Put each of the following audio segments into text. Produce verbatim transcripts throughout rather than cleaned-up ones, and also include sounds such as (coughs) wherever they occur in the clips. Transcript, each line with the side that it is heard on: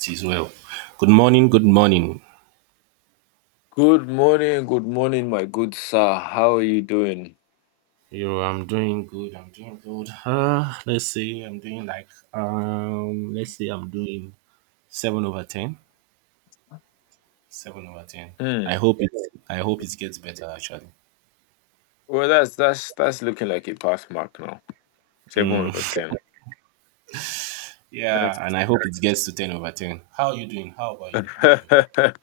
right: It is well. Good morning. Good morning.
left: Good morning, good morning, my good sir. How are you doing?
right: Yo, I'm doing good. I'm doing good. Uh, let's see. I'm doing like um. Let's see. I'm doing seven over ten. Seven over ten.
left: Hmm.
right: I hope it. I hope it gets better actually.
left: Well, that's that's that's looking like a pass mark now. Seven over
right: Mm.
left: ten.
right: Yeah, and
left: That's-
right: I hope it gets to ten over ten. How are you doing? How about you? How are you doing?
left: (laughs)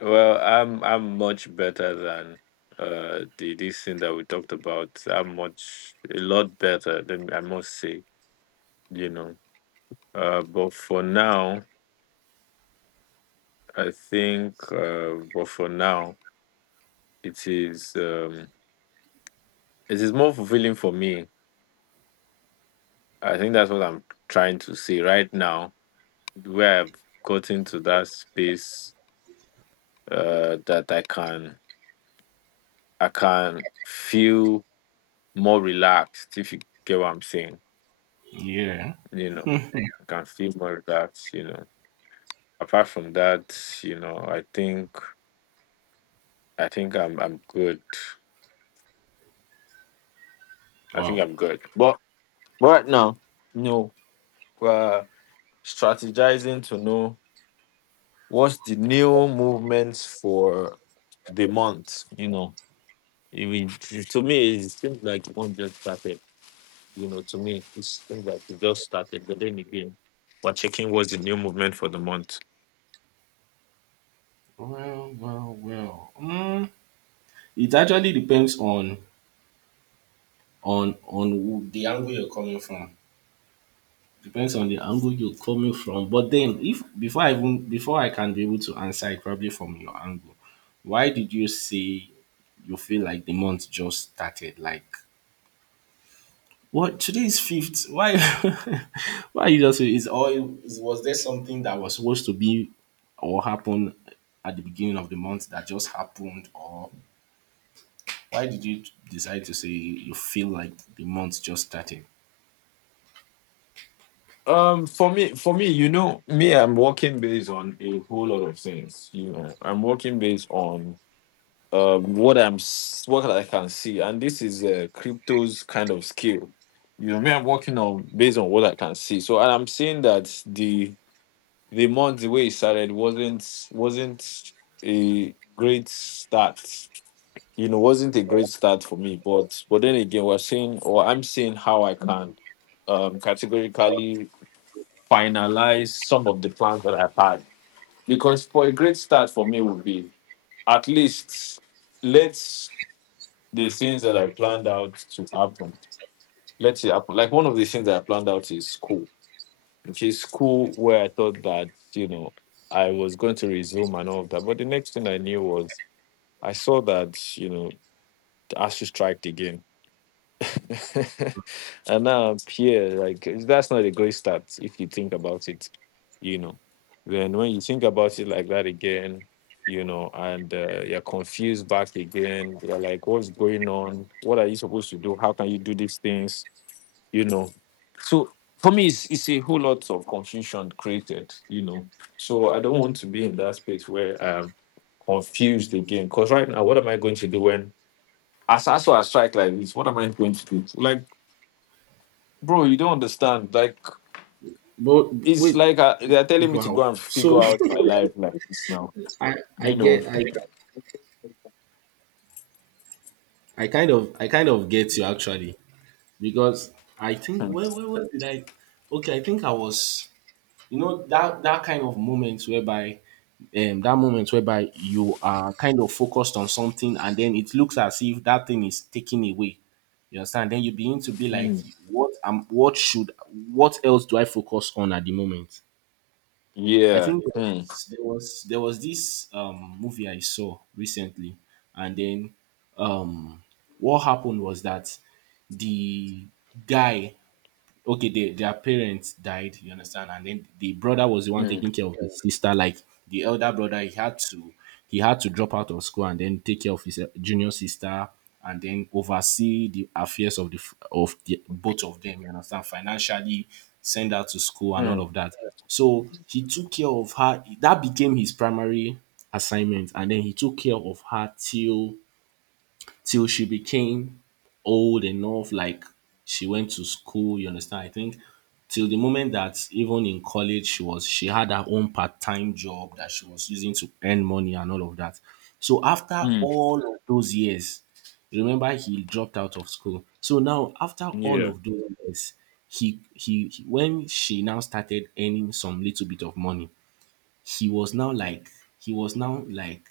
left: well, I'm I'm much better than uh the this thing that we talked about. I'm much a lot better than I must say, you know. Uh, but for now, I think. Uh, but for now, it is um it is more fulfilling for me. I think that's what I'm trying to say right now, where I've gotten to that space, uh, that I can I can feel more relaxed if you get what I'm saying.
right: Yeah.
left: You know, I can feel more relaxed, you know. Apart from that, you know, I think I think I'm I'm good. I think
right: Wow.
left: I'm good. But but right now, no. We're strategizing to know what's the new movements for the month, you know. It, will- to me, it seems like the month just started. You know, to me, it's things like it just started, but then again, we're checking what's the new movement for the month.
right: Well, well, well. Mm, it actually depends on on on who- the angle you're coming from. Depends on the angle you're coming from. But then, if before I even before I can be able to answer it, probably from your angle, why did you say you feel like the month just started? Like, what, today is fifth? Why? (laughs) Why you just is all? Was there something that was supposed to be or happen at the beginning of the month that just happened, or why did you decide to say you feel like the month just started?
left: Um, for me, for me, you know, me, I'm working based on a whole lot of things. You know, I'm working based on um what I'm s- what I can see, and this is uh, crypto's kind of skill. You know, me, I'm working on based on what I can see. So, and I'm seeing that the the month the way it started wasn't wasn't a great start, you know, wasn't a great start for me. But but then again, we're seeing or I'm seeing how I can um categorically finalize some of the plans that I've had. Because for a great start for me would be at least let the things that I planned out to happen. Let's it happen. Like one of the things that I planned out is school. Which is school where I thought that, you know, I was going to resume and all of that. But the next thing I knew was I saw that, you know, the A S U striked again (laughs) and now I'm here. Like that's not a great start if you think about it, you know. Then when you think about it like that again, you know, and uh, you're confused back again. You're like, what's going on? What are you supposed to do? How can you do these things? You know. So for me, it's, it's a whole lot of confusion created. You know. So I don't want to be in that space where I'm confused again. Because right now, what am I going to do when? As as I strike like this, what am I going to do? Like bro, you don't understand. Like
right: But
left: it's
right: wait,
left: like uh they're telling me to
right: wow.
left: go and figure
right: So
left: out my life like this now.
right: (laughs) I I
left: You know.
right: get I I kind of I kind of get you actually because I think
left: Hmm.
right: when when, when did I okay, I think I was, you know, that that kind of moment whereby um that moment whereby you are kind of focused on something and then it looks as if that thing is taken away, you understand, then you begin to be like,
left: Hmm.
right: what am what should what else do I focus on at the moment. I
left: Yeah.
right: think there
left: Hmm.
right: was there was, there was this um movie I saw recently, and then um what happened was that the guy, okay, they, their parents died, you understand, and then the brother was the one
left: Hmm.
right: taking care of his sister, like the elder brother. He had to he had to drop out of school and then take care of his uh, junior sister and then oversee the affairs of the f- of the, both of them, you understand, financially, send her to school and all
left: Hmm.
right: of that. So he took care of her. That became his primary assignment, and then he took care of her till till she became old enough. Like, she went to school, you understand? I think till the moment that even in college she was, she had her own part-time job that she was using to earn money and all of that. So after
left: Hmm.
right: all of those years, remember he dropped out of school. So now after all
left: Yeah.
right: of those years, he he he- when she now started earning some little bit of money, he was now like he was now like,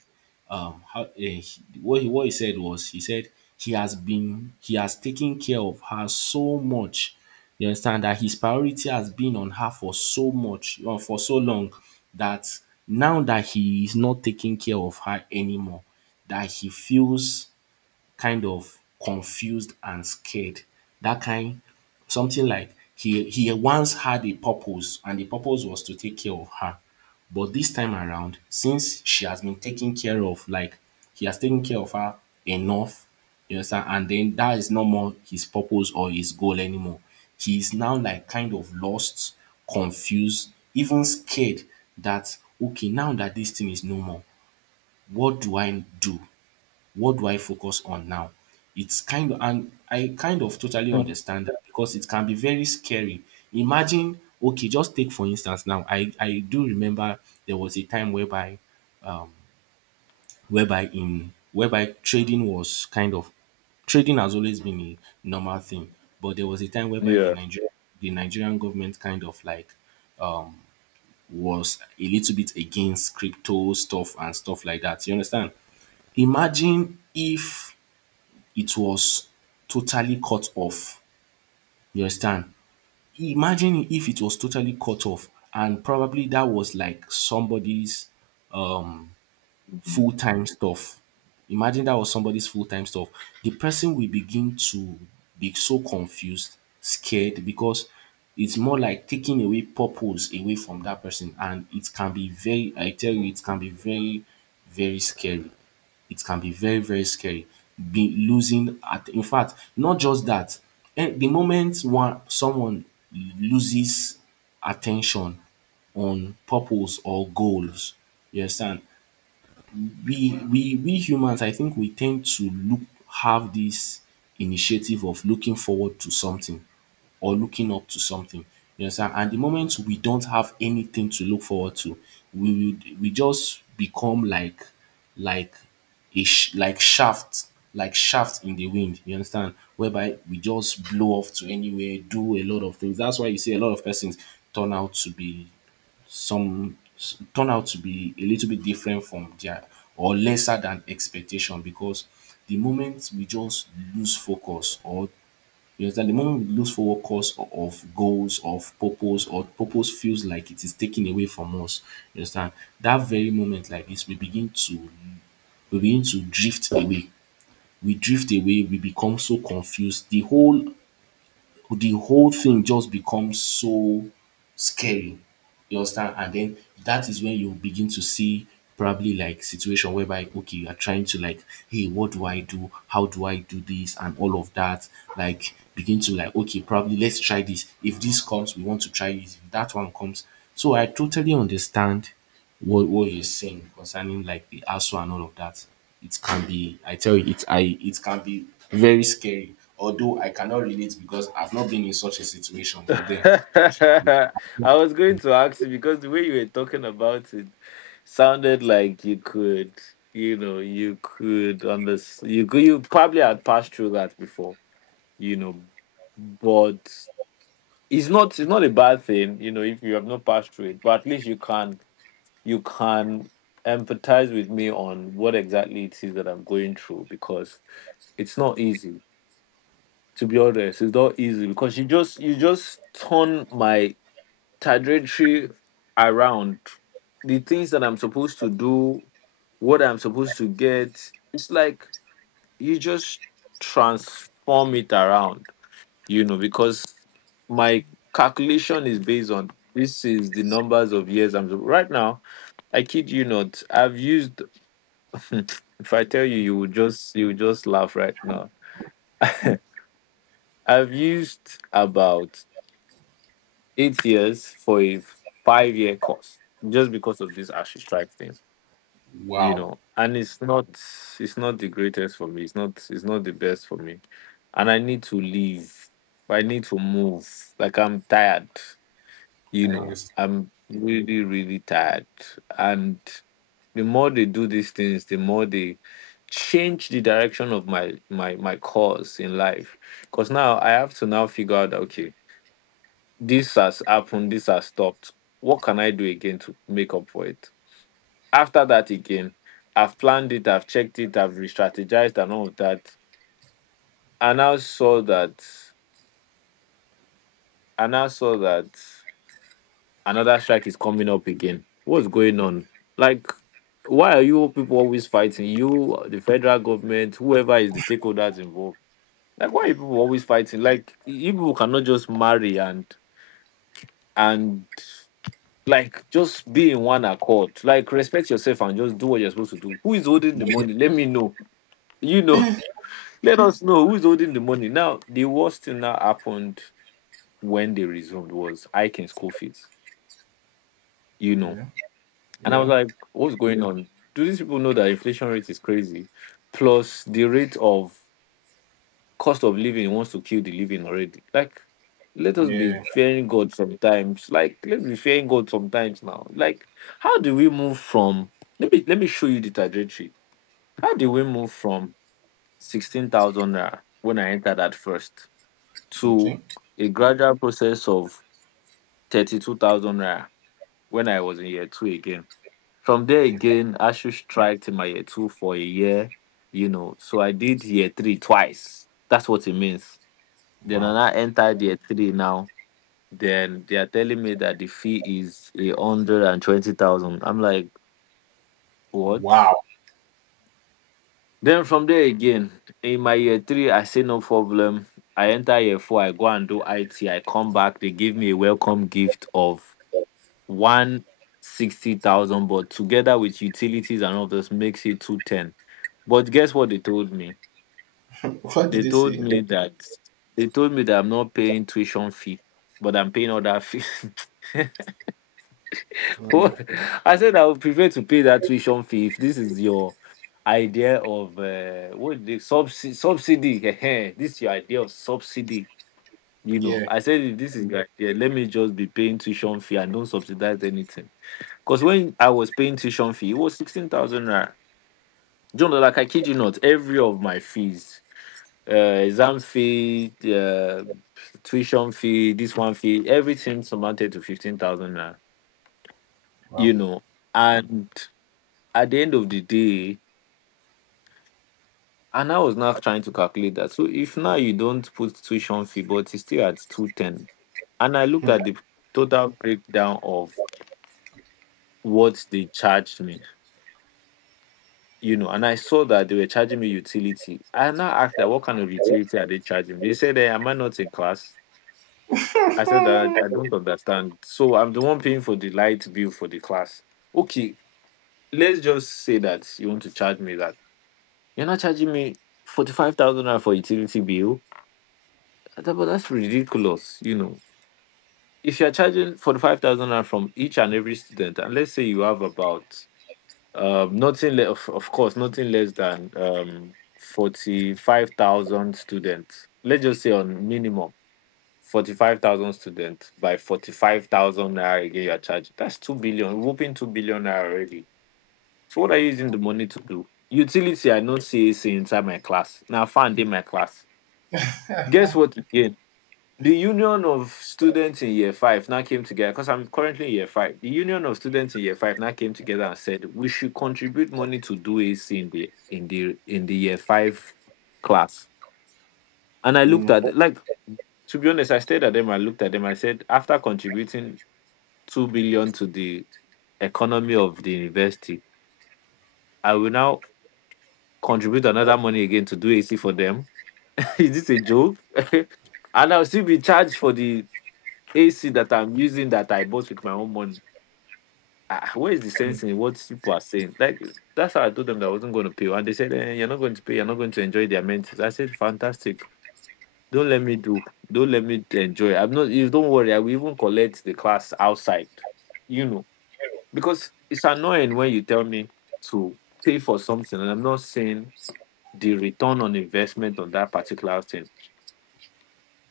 right: um how eh, he- what he, what he said was, he said he has been, he has taken care of her so much, you understand, that his priority has been on her for so much or for so long, that now that he is not taking care of her anymore, that he feels kind of confused and scared. That kind, something like, he he once had a purpose, and the purpose was to take care of her. But this time around, since she has been taken care of, like, he has taken care of her enough, you understand, and then that is no more his purpose or his goal anymore. He is now like kind of lost, confused, even scared that, okay, now that this thing is no more, what do I do? What do I focus on now? It's kind of, and I kind of totally
left: Hmm.
right: understand that because it can be very scary. Imagine, okay, just take for instance now, I, I do remember there was a time whereby, whereby in, whereby trading was kind of, trading has always been a normal thing, but there was a time whereby the
left: Yeah.
right: Nigerian, the Nigerian government kind of like was a little bit against crypto stuff and stuff like that. You understand? Imagine if it was totally cut off. You understand? Imagine if it was totally cut off and probably that was like somebody's um
left: Mhm.
right: full-time stuff. Imagine that was somebody's full-time stuff. The person will begin to be so confused, scared, because it's more like taking away purpose away from that person, and it can be very, I tell you, it can be very very scary. It can be very very scary. Be losing at, in fact, not just that, um the moment one someone loses attention on purpose or goals, you understand, we we we humans, I think we tend to look have this initiative of looking forward to something or looking up to something. You understand? And the moment we don't have anything to look forward to, we would we just become like like a sh- like shaft, like shaft in the wind, you understand, whereby we just blow off to anywhere, do a lot of things. That's why you see a lot of persons turn out to be some s- turn out to be a little bit different from their or lesser than expectation, because the moment we just lose focus or you understand, the moment we lose focus o- of goals, of purpose, or purpose feels like it is taken away from us, you understand, that very moment like this we begin to we begin to drift away, we drift away, we become so confused. The whole the whole thing just becomes so scary, you understand? And then that is when you begin to see probably like situation whereby, okay, you are trying to like, hey, what do I do? How do I do this? And all of that. Like begin to like, okay, probably let's try this. If this comes, we want to try it. If that one comes. So I totally understand what what you're saying concerning like the A S U and all of that. It can be, I tell you, it I it can be very scary. Although I cannot relate because I've not been in such a situation.
left: (laughs)
right: But then,
left: I was going to ask you because the way you were talking about it sounded like you could, you know, you could understand. You could, you probably had passed through that before, you know, but it's not it's not a bad thing, you know, if you have not passed through it, but at least you can you can empathize with me on what exactly it is that I'm going through because it's not easy. To be honest, it's not easy because you just you just turn my trajectory around. The things that I'm supposed to do, what I'm supposed to get, it's like you just transform it around you know, because my calculation is based on this is the numbers of years I'm right now. I kid you not, I've used (laughs) if I tell you you will just you will just laugh right now. I've used about eight years for a five year course just because of this ashy strike thing. You
right: wow,
left: know, and it's not it's not the greatest for me. It's not it's not the best for me. And I need to leave. I need to move. Like I'm tired. You
right: I
left: know,
right: understand.
left: I'm really, really tired. And the more they do these things, the more they change the direction of my my my course in life. Because now I have to now figure out that, okay, this has happened, this has stopped. What can I do again to make up for it? After that again, I've planned it, I've checked it, I've re-strategized and all of that. And I now saw that I now saw that another strike is coming up again. What's going on? Like, why are you people always fighting? You, the federal government, whoever is the stakeholders involved. Like, why are you people always fighting? Like, you people cannot just marry and and like just be in one accord. Like, respect yourself and just do what you're supposed to do. Who is holding the money? Let me know. You know, (laughs) Let us know who's holding the money. Now, the worst thing that happened when they resumed was hiking school fees. You know.
right: Yeah,
left: And I was
right: yeah,
left: like, what's going on? Do these people know that inflation rate is crazy? Plus the rate of cost of living wants to kill the living already. Like, let us be
right: yeah.
left: fearing God sometimes. Like, let's be fearing God sometimes now. Like, how do we move from let me let me show you the trajectory. How do we move from sixteen thousand naira when I entered at first to
right: Okay.
left: a gradual process of thirty two thousand naira when I was in year two again? From there
right: Mm.
left: again, I should strike my year two for a year, you know. So I did year three twice. That's what it means. Then when
right: Wow.
left: I entered year three now, then they are telling me that the fee is a hundred and twenty thousand. I'm like, what?
right: Wow.
left: Then from there again, in my year three, I say no problem. I enter year four, I go and do I T. I come back, they give me a welcome gift of one sixty thousand, but together with utilities and all this makes it two ten. But guess what they told me?
right: What did
left: They
right: they
left: told
right: say?
left: me that they told me that I'm not paying tuition fee, but I'm paying other fee. (laughs) What? I said I would prefer to pay that tuition fee if this is your idea of uh, what the subsidy subsidy. Ehem, this is your idea of subsidy. You know,
right: Yeah.
left: I said if this is your idea, let me just be paying tuition fee and don't subsidize anything. Because when I was paying tuition fee, it was sixteen thousand naira. John, like I kid you not, every of my fees, uh, exam fee, uh, tuition fee, this one fee, everything amounted to fifteen thousand naira,
right: Wow.
left: you know. And at the end of the day, and I was now trying to calculate that. So if now you don't put tuition fee, but it's still at two ten. And I looked at the total breakdown of what they charged me you know, and I saw that they were charging me utility. I now asked that what kind of utility are they charging me? They said, eh, am I not in class? I said that I don't understand. So I'm the one paying for the light bill for the class. Okay, let's just say that you want to charge me that. You're not charging me forty five thousand naira for utility bill. I thought, but that's ridiculous, you know. If you're charging forty five thousand naira from each and every student, and let's say you have about Um, nothing le- of, of course, nothing less than um, forty five thousand students. Let's just say on minimum forty five thousand students by forty five thousand naira again you're charging. That's two billion, whooping two billion naira already. So, what are you using the money to do? Utility, I know C A C inside my class. Now, I in my class. Guess what again? The union of students in year five now came together because I'm currently in year five. The union of students in year five now came together and said we should contribute money to do A C in the in the in the year five class. And I looked at like to be honest, I stared at them. I looked at them. I said, after contributing two billion to the economy of the university, I will now contribute another money again to do A C for them. (laughs) Is this a joke? (laughs) And I'll still be charged for the A C that I'm using that I bought with my own money. Ah, ah, where is the sense in what people are saying? Like, that's how I told them that I wasn't going to pay. And they said, eh, you're not going to pay. You're not going to enjoy their amenities. I said, Fantastic. Don't let me do. Don't let me enjoy. I'm not, you don't worry. I will even collect the class outside, you know, because it's annoying when you tell me to pay for something and I'm not seeing the return on investment on that particular thing.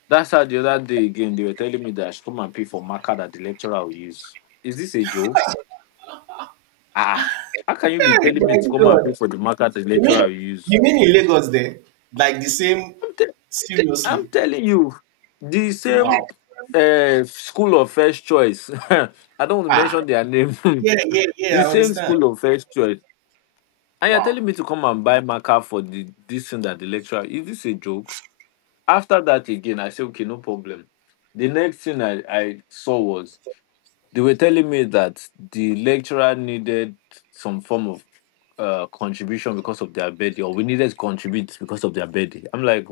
left: That's how the other day again, they were telling me that I should come and pay for marker that the lecturer will use. Is this a joke? Ah, how can you be
right: Hey,
left: telling me
right: my
left: to come and
right: God.
left: pay for the market the
right: You mean
left: lecturer will use?
right: you mean in Lagos then? Like the same,
left: I'm, te- I'm
right: seriously.
left: telling you, the
right: Wow.
left: same uh, school of first choice. (laughs) I don't want to
right: Ah.
left: mention their name. (laughs)
right: Yeah, yeah, yeah,
left: The
right: I
left: same
right: understand.
left: school of first choice. And you're
right: Wow.
left: telling me to come and buy marker for the this thing that the lecturer. Is this a joke? After that again, I say okay, no problem. The next thing I, I saw was they were telling me that the lecturer needed some form of uh, contribution because of their birthday, or we needed to contribute because of their birthday. I'm like,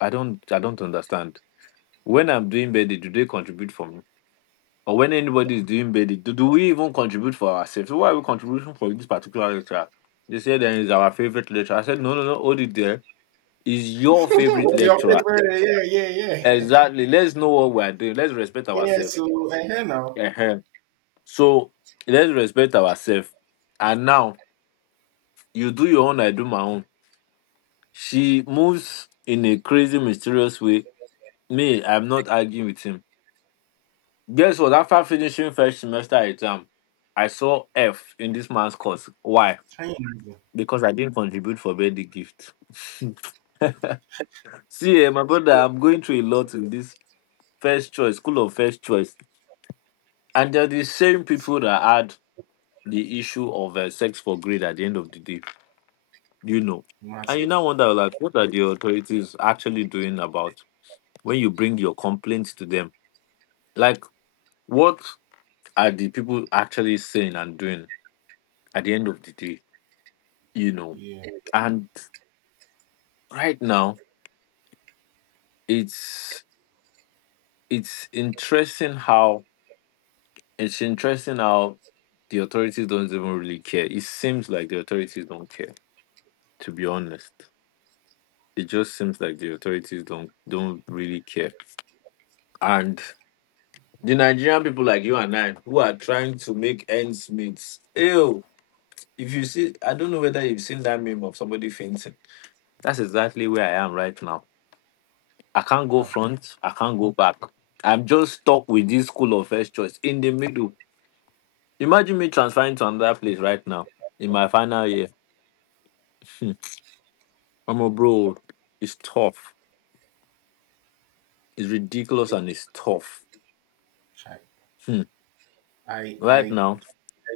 left: I don't, I don't understand. When I'm doing birthday, do they contribute for me? Or when anybody is doing birthday, do, do we even contribute for ourselves? So why are we contributing for this particular lecturer? They said, then is our favorite lecturer. I said, no, no, no, hold it there. Is your favorite
right: Your
left: lecturer.
right: favorite, yeah, yeah, yeah. (laughs)
left: Exactly. Let's know what we're doing. Let's respect
right: Yeah,
left: ourselves.
right: so I hear now.
left: So let's respect ourselves. And now you do your own, I do my own. She moves in a crazy, mysterious way. Me, I'm not arguing with him. Guess what? After finishing first semester exam, I saw F in this man's course. Why?
right: Can you imagine?
left: Because I didn't contribute for birthday gift. (laughs) See, eh, my brother, I'm going through a lot in this first choice, school of first choice. And they're the same people that had the issue of uh, sex for grade at the end of the day, you know. And
right: Imagine.
left: you now wonder, like, what are the authorities actually doing about when you bring your complaints to them? Like, what are the people actually saying and doing at the end of the day, you know?
right: Yeah.
left: And right now, it's it's interesting how it's interesting how the authorities don't even really care. It seems like the authorities don't care, to be honest. It just seems like the authorities don't don't really care. And the Nigerian people like you and I who are trying to make ends meet. Ew. If you see, I don't know whether you've seen that meme of somebody fainting. That's exactly where I am right now. I can't go
right: Hi.
left: front. I can't go back. I'm just stuck with this school of first choice in the middle. Imagine me transferring to another place right now in my final year. Hmm. I'm a bro. It's tough. It's ridiculous and it's tough.
right: Hi.
left: Hmm.
right: I I
left: Right
right: I
left: now.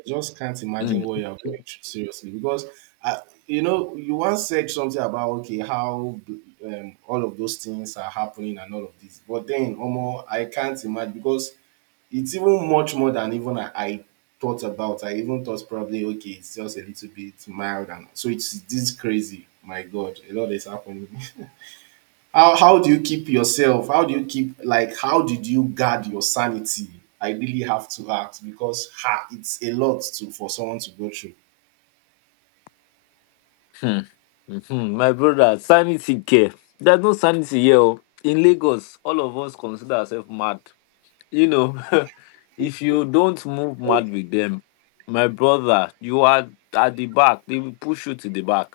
right: just can't imagine what
left: hmm,
right: you're going through, seriously, because I, you know, you once said something about, okay, how, um, all of those things are happening and all of this, but then omo I can't imagine because it's even much more than even I, I thought about. I even thought probably, okay, it's just a little bit mild, and so it's this crazy. My god, a lot is happening. (laughs) How how do you keep yourself? How do you keep, like, how did you guard your sanity? I really have to ask because, ha, it's a lot to for someone to go through.
left: Hmm. Mhm. My brother, sanity care. There's no sanity here. Oh. In Lagos, all of us consider ourselves mad. You know, (laughs) if you don't move mad with them, my brother, you are at the back. They will push you to the back.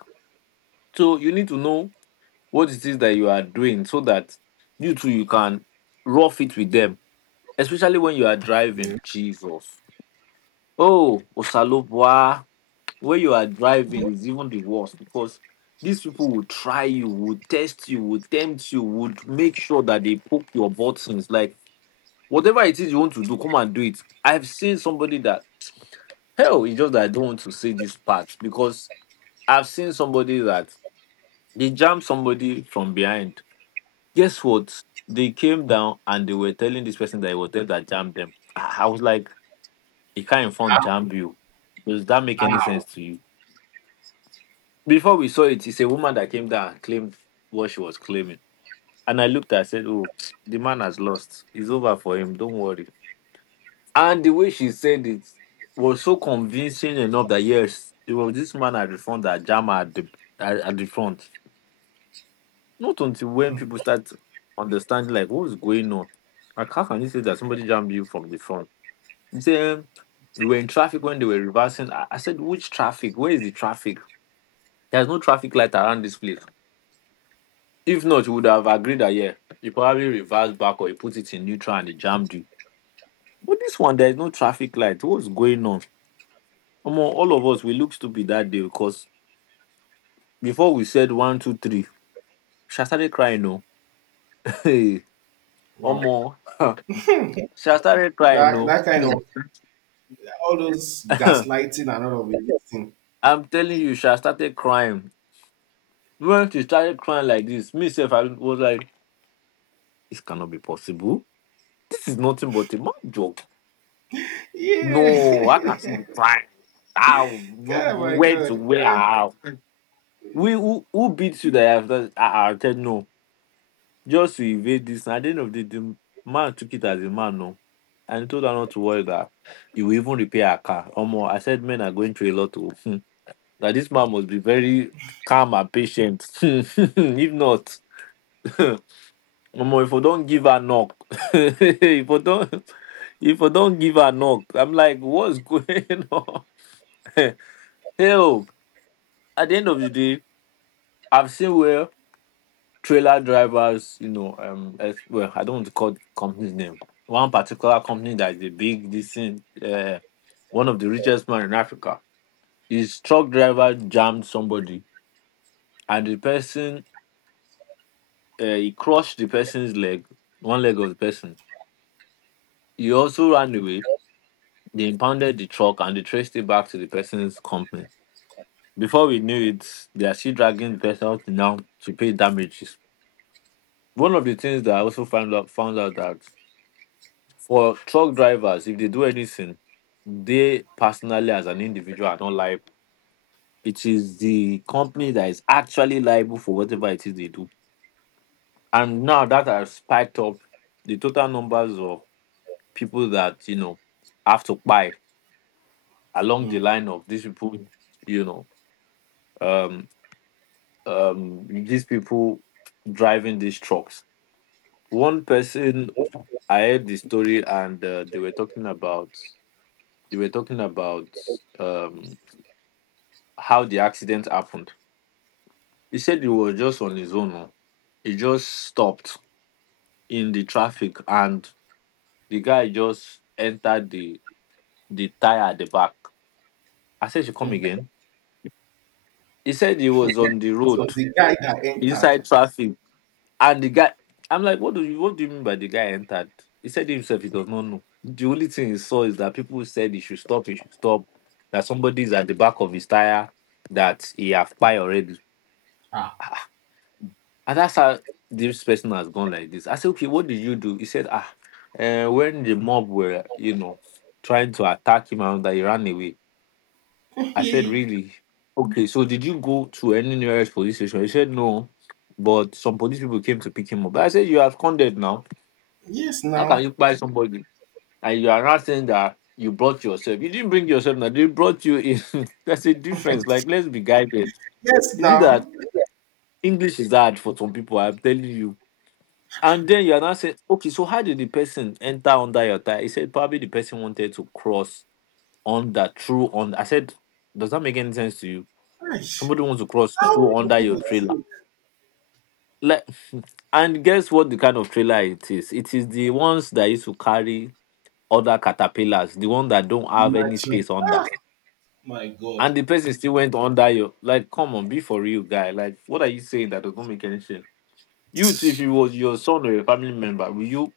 left: So you need to know what it is that you are doing so that you too you can rough it with them. Especially when you are
right: Yeah.
left: driving. Jesus. Oh, Osalopwa when you are driving is even the worst because these people will try you, will test you, will tempt you, would make sure that they poke your buttons. Like whatever it is you want to do, come and do it. I've seen somebody that hell, it's just that I don't want to say this part because I've seen somebody that they jammed somebody from behind. Guess what? They came down and they were telling this person that it was them that jammed them. I I was like, he can't inform jam you. Does that make any sense to you? Before we saw it, it's a woman that came down and claimed what she was claiming. And I looked at her and said, oh, (tsk) the man has lost. It's over for him. Don't worry. And the way she said it was so convincing enough that yes, it was this man at the front that Jama at the at, at the front. Not until when people start understanding like what is going on. Like how can you say that somebody jammed you from the front? You say "Um, we were in traffic when they were reversing. I, I said, which traffic? Where is the traffic? There's no traffic light around this place. If not, you would have agreed that yeah, you probably reversed back or you put it in neutral and it jammed you. But this one, there is no traffic light. What's going on? Come all of us we look stupid that day because before we said one, two, three, she started crying. No, (laughs) hey,
right: Wow.
left: Omo, (laughs) she started crying.
right: That
left: No,
right: that kind of,
left: hmm.
right: all those
left: (laughs)
right: gaslighting and all of it, this thing.
left: (coughs) I'm telling you, she started crying. When she started crying like this, myself, I was like, this cannot be possible. This is nothing but a mad joke. No, I can see
right: Yeah.
left: the
right: (laughs)
left: crime. How
right: Oh my
left: where to
right: God.
left: where
right: Ah.
left: how. We who, who beats you that I have that I, I said no. Just to evade this. And at the end of the day, the man took it as a man, no. And he told her not to worry that he will even repair her car. Or more. I said men are going through a lot of hmm, that this man must be very calm and patient. (laughs) If not, (laughs) Omo, if I don't give her knock, (laughs) if I don't (laughs) if I don't give her knock, I'm like, what's going (laughs) on? (laughs) Help! At the end of the day, I've seen where trailer drivers, you know, um, as well, I don't want to call the company's name. One particular company that is a big, decent, uh, one of the richest man in Africa. His truck driver jammed somebody, and the person, uh, he crushed the person's leg, one leg of the person. He also ran away. They impounded the truck and they traced it back to the person's company. Before we knew it, they are still dragging the person out now to pay damages. One of the things that I also found out found out that for truck drivers, if they do anything, they personally as an individual are not liable. It is the company that is actually liable for whatever it is they do. And now that has spiked up the total numbers of people that, you know, have to buy along
right: Mm.
left: the line of these people, you know, um um these people driving these trucks. One person I heard the story and uh, they were talking about. You were talking about um how the accident happened. He said he was just on his own. Oh. He just stopped in the traffic and the guy just entered the the tire at the back. I said she come again. He said he was on the road
right: So the guy that
left: inside
right: entered.
left: traffic and the guy I'm like, what do you what do you mean by the guy entered? He said himself he does not know. The only thing he saw is that people said he should stop, he should stop, that somebody is at the back of his tire that he have pie already.
right: Ah.
left: And that's how this person has gone like this. I said, okay, what did you do? He said, ah, uh, when the mob were, you know, trying to attack him and that he ran away.
right: (laughs)
left: I said,
right: Yes,
left: really? Okay, so did you go to any nearest police station? He said, no, but some police people came to pick him up. I said, you have condemned now. How can
right: now.
left: you buy somebody? And you are not saying that you brought yourself. You didn't bring yourself now. They brought you in. (laughs) That's a difference. Like, let's be guided.
right: Yes,
left: Is it
right: now.
left: that English is hard for some people? I'm telling you. And then you are not saying, okay, so how did the person enter under your tire? He said probably the person wanted to cross under through on. I said, does that make any sense to you?
right: Gosh.
left: Somebody wants to cross
right: How
left: through
right: do
left: under your
right: people
left: trailer.
right: think?
left: Like, (laughs) and guess what? The kind of trailer it is. It is the ones that used to carry other caterpillars, the one that don't have any
right: Imagine.
left: space under.
right: Ah, my God.
left: And the person still went under your. Like, come on, be for real, guy. Like, what are you saying that does not make any sense? You, too, if it was your son or your family member, will you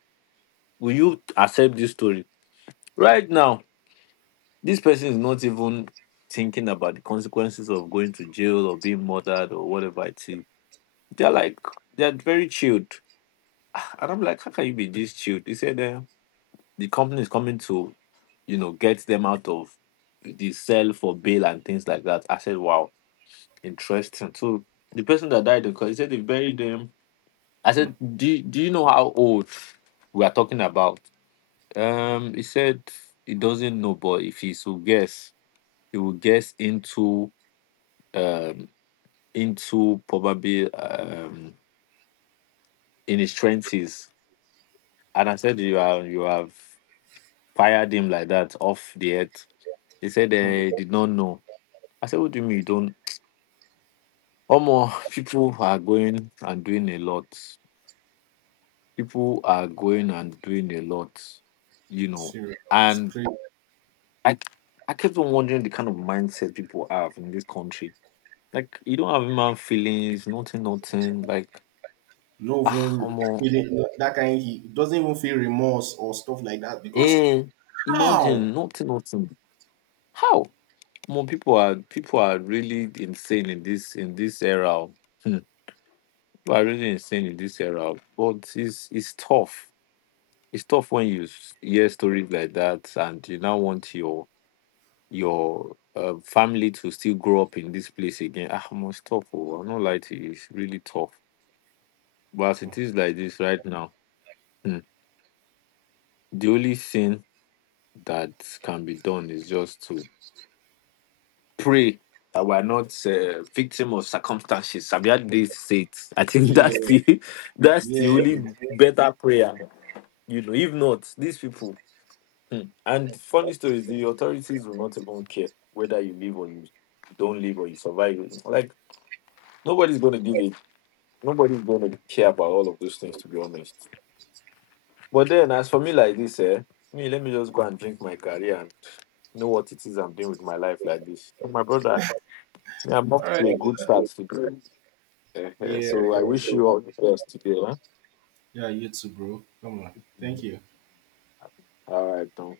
left: will you accept this story? Right now, this person is not even thinking about the consequences of going to jail or being murdered or whatever it is. They're like, they're very chilled. And I'm like, how can you be this chilled? He said, uh, the company is coming to, you know, get them out of the cell for bail and things like that. I said, wow, interesting. So the person that died, because he said they buried them. I said, do, do you know how old we are talking about? Um, He said, he doesn't know, but if he should guess, he will get into um into probably um in his twenties. And I said you are you have fired him like that off the earth. He said they did not know. I said, what do you mean you don't (tsk) Omo, (laughs) people are going and doing a lot. People are going and doing a lot, you know.
right: Serious. It's
left: And
right: crazy.
left: I I kept on wondering the kind of mindset people have in this country. Like you don't have human feelings, nothing, nothing. Like
right: Not
left: ah,
right: even
left: Omo,
right: feeling, that kind, he doesn't even feel remorse or stuff like that. Because
left: eh,
right: how?
left: imagine nothing, nothing. How? More people are people are really insane in this in this era. Oh. Hmm. People are really insane in this era, oh. But it's it's tough. It's tough when you s- hear stories like that, and you now want your your uh, family to still grow up in this place again. Ah, must tough. Oh, I'm not lie to you. It's really tough. But as it is like this right now, hmm, the only thing that can be done is just to pray that we are not uh, victim of circumstances. Have you they say it? I think
right: Yeah,
left: that's the (laughs) that's the
right: yeah.
left: only better prayer. You know, if not, these people. Hmm. And funny story is the authorities will not even care whether you live or you don't live or you survive. Like nobody's going to give it. Nobody's going to care about all of those things, to be honest. But then, as for me, like this, eh, me let me just go and drink my career and know what it is I'm doing with my life like this. So my brother, yeah, I'm up
right: All
left: to a good
right: right.
left: start today. (laughs) Uh,
right: Yeah,
left: so I
right: yeah,
left: wish you
right: yeah.
left: all the best today. Huh?
right: Yeah, you too, bro. Come on. Thank you.
left: All right, Tom.